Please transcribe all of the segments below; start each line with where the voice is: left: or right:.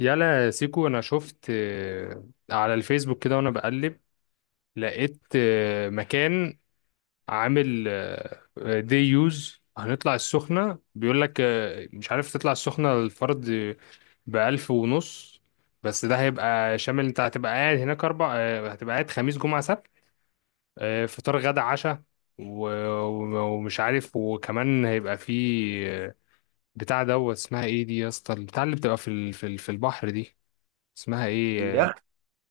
left: يلا يا سيكو، انا شفت على الفيسبوك كده، وانا بقلب لقيت مكان عامل دي يوز. هنطلع السخنة بيقول لك مش عارف، تطلع السخنة الفرد بألف ونص، بس ده هيبقى شامل. انت هتبقى قاعد هناك اربع هتبقى قاعد خميس جمعة سبت، فطار غدا عشاء، و- ومش عارف، وكمان هيبقى فيه بتاع دوت. اسمها ايه دي يا اسطى، البتاع اللي بتبقى في البحر دي، اسمها ايه؟
right: يخت.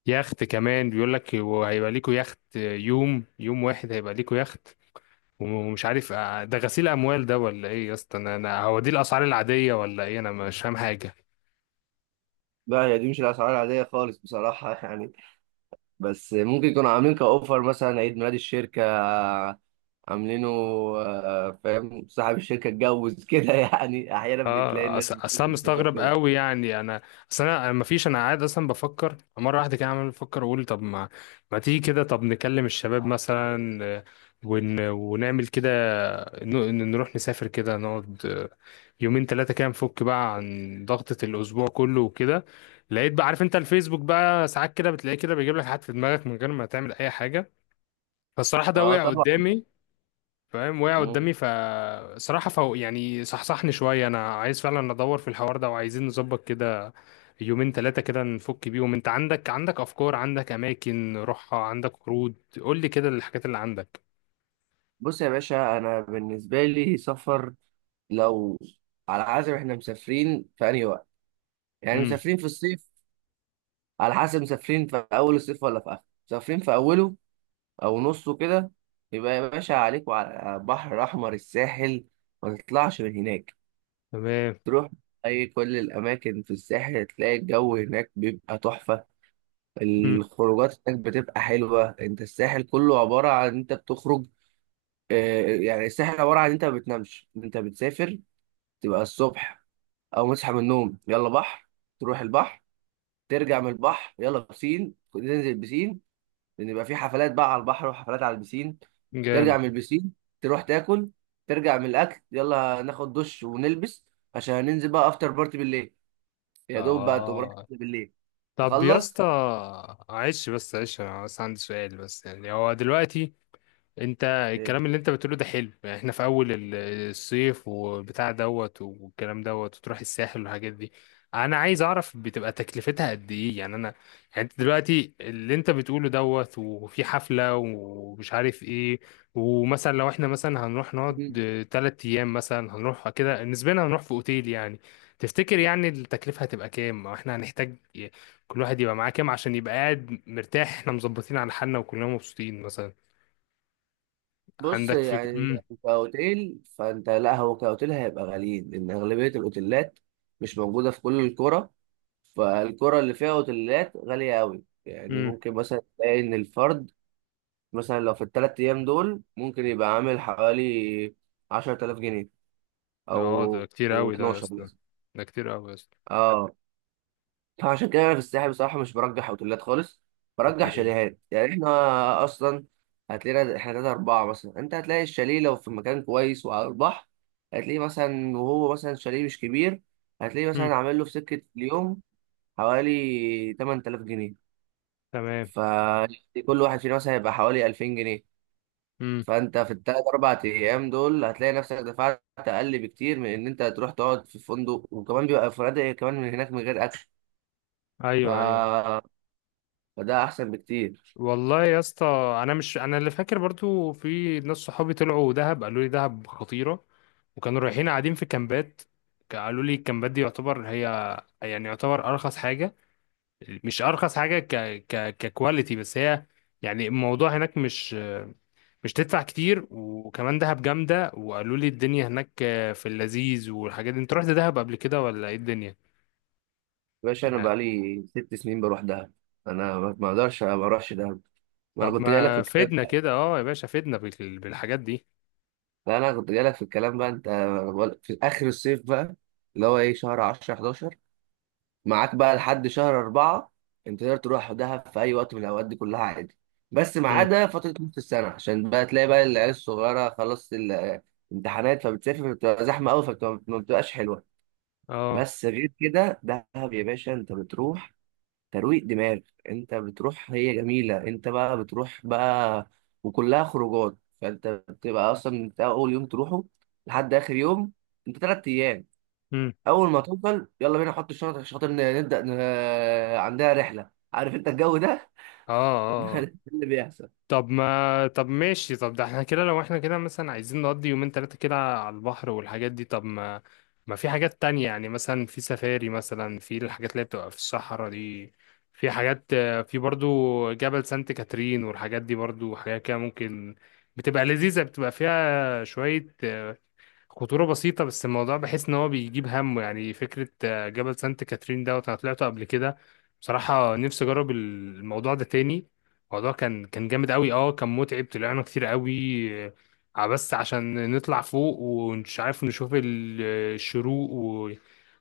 left: يخت. كمان بيقول لك وهيبقى ليكوا يخت، يوم يوم واحد هيبقى ليكوا يخت. ومش عارف ده غسيل اموال ده ولا ايه يا اسطى؟ انا هو دي الاسعار العاديه ولا ايه؟ انا مش فاهم حاجه.
right: بقى هي دي مش الاسعار العاديه خالص بصراحه، يعني بس ممكن يكونوا عاملين كاوفر مثلا عيد ميلاد الشركه عاملينه. فاهم صاحب الشركه اتجوز كده يعني احيانا بتلاقي
left: اه
right: الناس
left: اصل انا
right: بتعمل
left: مستغرب
right: كده.
left: قوي، يعني انا اصل انا ما فيش، انا قاعد اصلا بفكر مره واحده كده، عمال بفكر اقول طب ما تيجي كده، طب نكلم الشباب مثلا ونعمل كده، نروح نسافر كده نقعد يومين ثلاثة كده، نفك بقى عن ضغطة الأسبوع كله وكده. لقيت بقى، عارف أنت الفيسبوك بقى ساعات كده بتلاقيه كده بيجيب لك حاجات في دماغك من غير ما تعمل أي حاجة، فالصراحة ده
right: اه
left: وقع
right: طبعا.
left: قدامي. فاهم، وقع
right: مم.
left: قدامي، فصراحة فهو يعني صحصحني شوية، أنا عايز فعلا أدور في الحوار ده، وعايزين نظبط كده يومين ثلاثة كده نفك بيهم. أنت عندك أفكار، عندك أماكن روحها، عندك عروض؟ قول لي كده الحاجات اللي عندك.
right: بص يا باشا، انا بالنسبه لي سفر، لو على حسب احنا مسافرين في انهي وقت، يعني
left: امم.
right: مسافرين في الصيف، على حسب مسافرين في اول الصيف ولا في اخره، مسافرين في اوله او نصه كده. يبقى يا باشا عليك وعلى بحر احمر الساحل، ما تطلعش من هناك.
left: تمام.
right: تروح اي كل الاماكن في الساحل تلاقي الجو هناك بيبقى تحفة.
left: امم.
right: الخروجات هناك بتبقى حلوة، انت الساحل كله عبارة عن انت بتخرج. يعني الساحل عبارة عن انت ما بتنامش، انت بتسافر. تبقى الصبح او مصحى من النوم يلا بحر، تروح البحر، ترجع من البحر يلا بسين، تنزل بسين، لان يبقى في حفلات بقى على البحر وحفلات على البسين. ترجع
left: جامد.
right: من البسين، تروح تاكل، ترجع من الاكل يلا ناخد دش ونلبس عشان هننزل بقى افتر بارتي بالليل، يا دوب بقى تقوم رايح
left: اه.
right: تاكل بالليل
left: طب يا
right: تخلص.
left: اسطى عيش بس عيش، انا بس عندي سؤال بس، يعني هو دلوقتي انت
right: إيه.
left: الكلام اللي انت بتقوله ده حلو، يعني احنا في اول الصيف وبتاع دوت والكلام دوت وتروح الساحل والحاجات دي. انا عايز اعرف بتبقى تكلفتها قد ايه؟ يعني انا يعني انت دلوقتي اللي انت بتقوله دوت وفي حفلة ومش عارف ايه، ومثلا لو احنا مثلا هنروح نقعد
right: مم.
left: 3 ايام مثلا، هنروح كده نسبيا هنروح في اوتيل يعني، تفتكر يعني التكلفة هتبقى كام؟ او احنا هنحتاج كل واحد يبقى معاه كام عشان يبقى قاعد مرتاح، احنا مظبطين على حالنا وكلنا مبسوطين مثلا؟
right: بص
left: عندك فكرة؟
right: يعني
left: امم.
right: كاوتيل، فانت لا هو كاوتيل هيبقى غاليين لان اغلبيه الاوتيلات مش موجوده في كل القرى. فالقرى اللي فيها اوتيلات غاليه قوي، يعني
left: امم.
right: ممكن مثلا تلاقي ان الفرد مثلا لو في الثلاث ايام دول ممكن يبقى عامل حوالي 10000 جنيه
left: اه، ده
right: او
left: كتير قوي ده يا
right: 12.
left: اسطى، ده كتير قوي يا اسطى.
right: اه فعشان كده انا في الساحل بصراحه مش برجح اوتيلات خالص، برجح
left: اوكي.
right: شاليهات. يعني احنا اصلا هتلاقينا احنا تلاته اربعه مثلا، انت هتلاقي الشاليه لو في مكان كويس وعلى البحر هتلاقيه مثلا، وهو مثلا شاليه مش كبير هتلاقيه
left: امم.
right: مثلا عامل له في سكه اليوم حوالي 8000 جنيه.
left: تمام.
right: فكل واحد فينا مثلا هيبقى حوالي 2000 جنيه.
left: امم.
right: فانت في الثلاث اربع ايام دول هتلاقي نفسك دفعت اقل بكتير من ان انت تروح تقعد في فندق، وكمان بيبقى فنادق كمان من هناك من غير اكل.
left: ايوه ايوه.
right: ف فده احسن بكتير.
left: والله يا اسطى، انا مش انا اللي فاكر، برضو في ناس صحابي طلعوا دهب قالوا لي دهب خطيرة، وكانوا رايحين قاعدين في كامبات. قالوا لي الكامبات دي يعتبر هي، يعني يعتبر ارخص حاجة، مش ارخص حاجة ك ككواليتي، بس هي يعني الموضوع هناك مش، مش تدفع كتير، وكمان دهب جامدة. وقالوا لي الدنيا هناك في اللذيذ والحاجات دي. انت رحت دهب قبل كده ولا ايه الدنيا
right: يا باشا انا
left: يعني؟
right: بقالي 6 سنين بروح دهب، انا ما اقدرش ما اروحش دهب، ما انا
left: طب
right: كنت جايلك في
left: ما
right: الكلام.
left: فدنا كده، اه يا باشا فدنا بالحاجات دي.
right: لا انا كنت جايلك في الكلام بقى. انت في اخر الصيف بقى، اللي هو ايه شهر 10 11، معاك بقى لحد شهر 4. انت تقدر تروح دهب في اي وقت من الاوقات دي كلها عادي، بس ما
left: مم.
right: عدا فتره نص السنه عشان بقى تلاقي بقى العيال الصغيره خلاص الامتحانات، فبتسافر بتبقى زحمه قوي فما بتبقاش حلوه.
left: اه.
right: بس غير كده دهب يا باشا، انت بتروح ترويق دماغ، انت بتروح، هي جميلة، انت بقى بتروح بقى وكلها خروجات. فانت بتبقى اصلا من اول يوم تروحه لحد اخر يوم. انت تلات ايام
left: مم.
right: اول ما توصل يلا بينا نحط الشنط عشان خاطر نبدأ عندها رحلة، عارف انت الجو ده.
left: اه اه اه.
right: ده اللي بيحصل.
left: طب ما، طب ماشي، طب ده احنا كده لو احنا كده مثلا عايزين نقضي يومين تلاتة كده على البحر والحاجات دي، طب ما ما في حاجات تانية؟ يعني مثلا في سفاري، مثلا في الحاجات اللي هي بتبقى في الصحراء دي، في حاجات في برضو جبل سانت كاترين والحاجات دي، برضو حاجات كده ممكن بتبقى لذيذة، بتبقى فيها شوية خطورة بسيطة، بس الموضوع بحس إن هو بيجيب همه. يعني فكرة جبل سانت كاترين دوت، أنا طلعته قبل كده. بصراحة نفسي أجرب الموضوع ده تاني. الموضوع كان جامد أوي، أه كان متعب، طلعنا كتير أوي، بس عشان نطلع فوق، ومش عارف نشوف الشروق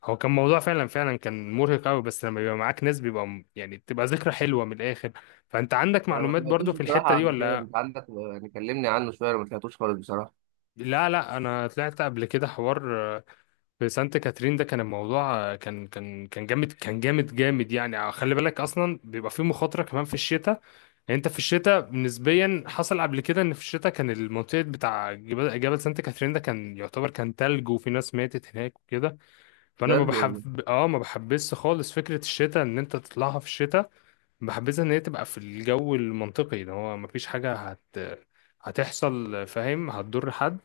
left: هو كان موضوع فعلا، فعلا كان مرهق أوي، بس لما بيبقى معاك ناس بيبقى يعني بتبقى ذكرى حلوة من الآخر. فأنت عندك
right: انا ما
left: معلومات
right: سمعتوش
left: برضو في الحتة
right: بصراحة
left: دي
right: قبل كده،
left: ولا؟
right: انت عندك يعني كلمني عنه شوية، انا ما سمعتوش خالص بصراحة.
left: لا لا، أنا طلعت قبل كده حوار، في سانت كاترين ده. كان الموضوع كان جامد، كان جامد جامد يعني. خلي بالك اصلا بيبقى فيه مخاطره كمان في الشتاء، يعني انت في الشتاء نسبيا حصل قبل كده ان في الشتاء كان المنطقه بتاع جبل سانت كاترين ده كان يعتبر كان تلج، وفي ناس ماتت هناك وكده، فانا ما
right: بجد والله.
left: بحب، اه ما بحبش خالص فكره الشتاء ان انت تطلعها في الشتاء. بحبذها ان هي تبقى في الجو المنطقي ده، هو ما فيش حاجه هتحصل، فاهم، هتضر حد.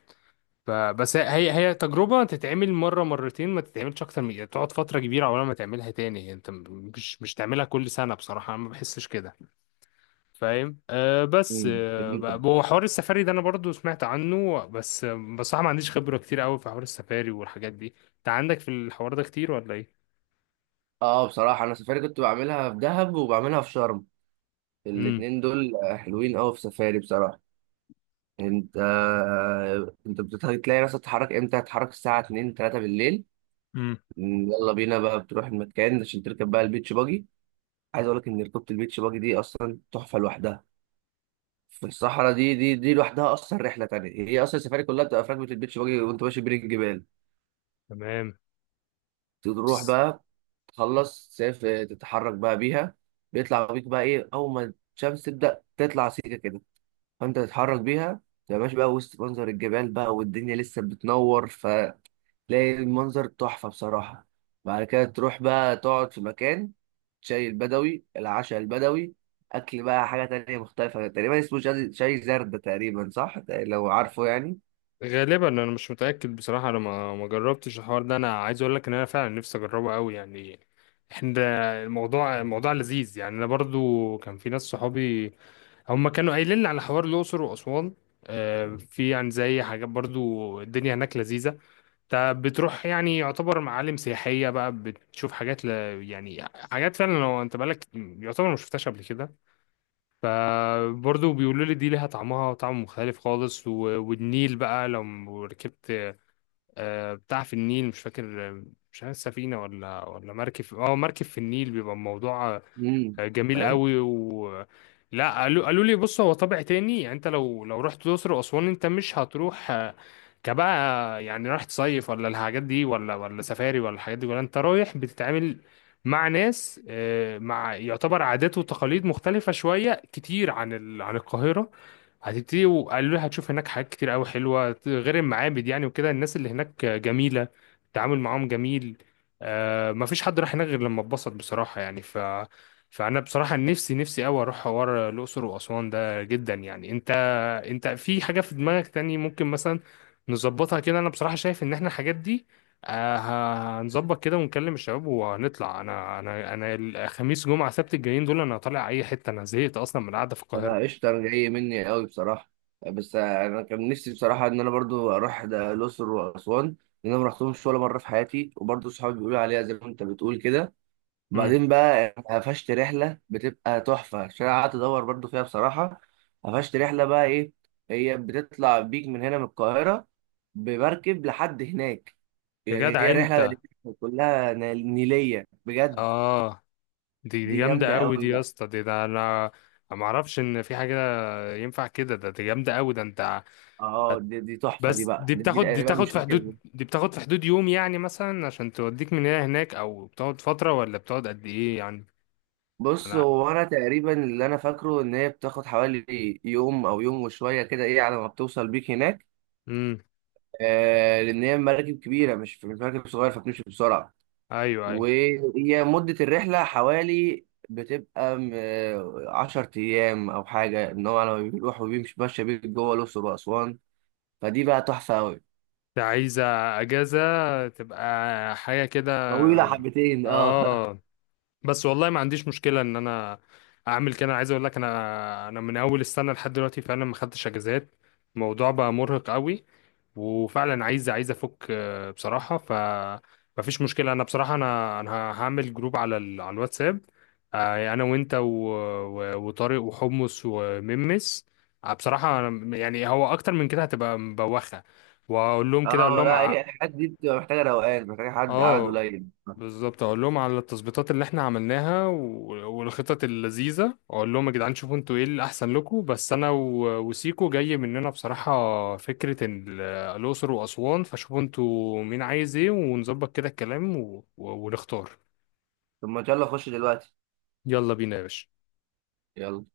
left: فبس هي، هي تجربة تتعمل مرة مرتين، ما تتعملش أكتر، من تقعد فترة كبيرة عقبال ما تعملها تاني، يعني أنت مش تعملها كل سنة، بصراحة أنا ما بحسش كده، فاهم. أه بس
right: جميل.
left: هو حوار السفاري ده أنا برضو سمعت عنه، بس بصراحة ما عنديش خبرة كتير قوي في حوار السفاري والحاجات دي. أنت عندك في الحوار ده كتير ولا إيه؟
right: اه بصراحة انا سفاري كنت بعملها في دهب وبعملها في شرم،
left: امم.
right: الاتنين دول حلوين قوي في سفاري بصراحة. انت انت بتلاقي نفسك تتحرك امتى، هتتحرك الساعه 2 3 بالليل،
left: امم.
right: يلا بينا بقى، بتروح المكان عشان تركب بقى البيتش باجي. عايز اقول لك ان ركوبة البيتش باجي دي اصلا تحفه لوحدها، في الصحراء دي لوحدها اصلا رحله تانية. هي اصلا السفاري كلها بتبقى في ركبه البيتش باجي وانت ماشي بين الجبال.
left: تمام.
right: تروح بقى تخلص، تسافر تتحرك بقى بيها، بيطلع بيك بقى ايه اول ما الشمس تبدا تطلع سيكه كده، فانت تتحرك بيها تبقى ماشي بقى وسط منظر الجبال بقى والدنيا لسه بتنور. تلاقي المنظر تحفة بصراحة. بعد كده تروح بقى تقعد في مكان، شاي البدوي العشاء البدوي، أكل بقى حاجة تانية مختلفة تقريبا اسمه شاي، شاي زردة تقريبا، صح لو عارفه يعني.
left: غالبا انا مش متاكد بصراحه، انا ما جربتش الحوار ده. انا عايز اقول لك ان انا فعلا نفسي اجربه قوي، يعني احنا، الموضوع لذيذ، يعني انا برضو كان في ناس صحابي هم كانوا قايلين لي على حوار الاقصر واسوان. في يعني زي حاجات برضو الدنيا هناك لذيذه، انت بتروح يعني يعتبر معالم سياحيه بقى، بتشوف حاجات يعني حاجات فعلا لو انت بالك يعتبر ما شفتهاش قبل كده. فبرضو بيقولوا لي دي ليها طعمها، طعم مختلف خالص، والنيل بقى لو ركبت بتاع في النيل، مش فاكر مش عارف سفينة ولا مركب، اه مركب في النيل بيبقى الموضوع
right: امم.
left: جميل
right: فاهم.
left: قوي و. لا قالوا لي بص، هو طابع تاني، يعني انت لو رحت الاقصر واسوان انت مش هتروح كبقى يعني رايح تصيف ولا الحاجات دي، ولا سفاري ولا الحاجات دي، ولا انت رايح بتتعامل مع ناس، مع يعتبر عادات وتقاليد مختلفة شوية كتير عن عن القاهرة هتبتدي. وقالوا لي هتشوف هناك حاجات كتير قوي حلوة غير المعابد، يعني وكده الناس اللي هناك جميلة، التعامل معاهم جميل. مفيش حد راح هناك غير لما اتبسط بصراحة يعني، ف فانا بصراحه نفسي نفسي قوي اروح حوار الاقصر واسوان ده جدا، يعني انت، انت في حاجه في دماغك تاني ممكن مثلا نظبطها كده؟ انا بصراحه شايف ان احنا الحاجات دي هنظبط كده ونكلم الشباب وهنطلع. انا انا الخميس جمعه سبت الجايين دول انا طالع اي حته، انا زهقت اصلا من القعده في
right: أنا
left: القاهره.
right: قشطة، جاي مني قوي بصراحة. بس أنا كان نفسي بصراحة إن أنا برضو أروح ده الأقصر وأسوان، لأن أنا مرحتهمش ولا مرة في حياتي، وبرضو صحابي بيقولوا عليها زي ما أنت بتقول كده.
left: امم.
right: وبعدين بقى قفشت رحلة بتبقى تحفة عشان أنا قعدت أدور برضو فيها بصراحة. قفشت رحلة بقى إيه، هي بتطلع بيك من هنا من القاهرة بمركب لحد هناك،
left: يا
right: يعني
left: جدع
right: هي رحلة
left: انت،
right: كلها نيلية بجد.
left: اه دي
right: دي جامدة
left: جامده قوي دي
right: أوي
left: يا
right: بقى.
left: اسطى، دي ده انا ما اعرفش ان في حاجه ينفع كده، ده دي جامده قوي ده انت.
right: اه دي تحفة دي
left: بس
right: بقى،
left: دي
right: دي
left: بتاخد، دي
right: تقريبا مش
left: تاخد في
right: فاكر.
left: حدود، دي بتاخد في حدود يوم، يعني مثلا عشان توديك من هنا هناك، او بتقعد فترة، ولا بتقعد قد ايه يعني؟
right: بص
left: انا
right: هو أنا تقريبا اللي أنا فاكره إن هي بتاخد حوالي يوم أو يوم وشوية كده إيه على ما بتوصل بيك هناك.
left: امم.
right: آه لأن هي مراكب كبيرة مش مراكب صغيرة، فبتمشي بسرعة.
left: ايوه ايوه.
right: وهي مدة الرحلة حوالي بتبقى 10 أيام أو حاجة، إن هو لما بيروح وبيمشي ماشي بيك جوه الأقصر وأسوان، فدي بقى تحفة أوي.
left: انت عايزة اجازة تبقى حاجة كده؟
right: طويلة حبتين أه
left: اه، بس والله ما عنديش مشكلة ان انا اعمل كده. انا عايز اقول لك، انا انا من اول السنة لحد دلوقتي فعلا ما خدتش اجازات، الموضوع بقى مرهق قوي، وفعلا عايز، عايز افك بصراحه. ف مفيش مشكله، انا بصراحه انا انا هعمل جروب على على الواتساب، انا وانت وطارق وحمص وممس، بصراحه يعني هو اكتر من كده هتبقى مبوخه. واقول لهم كده، اقول
right: أه
left: لهم
right: لا هي الحاجات دي بتبقى محتاجة روقان، محتاجة حد عدد
left: اه
right: قليل.
left: بالظبط، اقول لهم على التظبيطات اللي احنا عملناها والخطط اللذيذه. اقول لهم يا جدعان شوفوا انتوا ايه اللي احسن لكم، بس انا وسيكو جاي مننا بصراحه فكره الاقصر واسوان. فشوفوا انتوا مين عايز ايه ونظبط كده الكلام ونختار.
right: طب ما يلا خش دلوقتي،
left: يلا بينا يا باشا.
right: يلا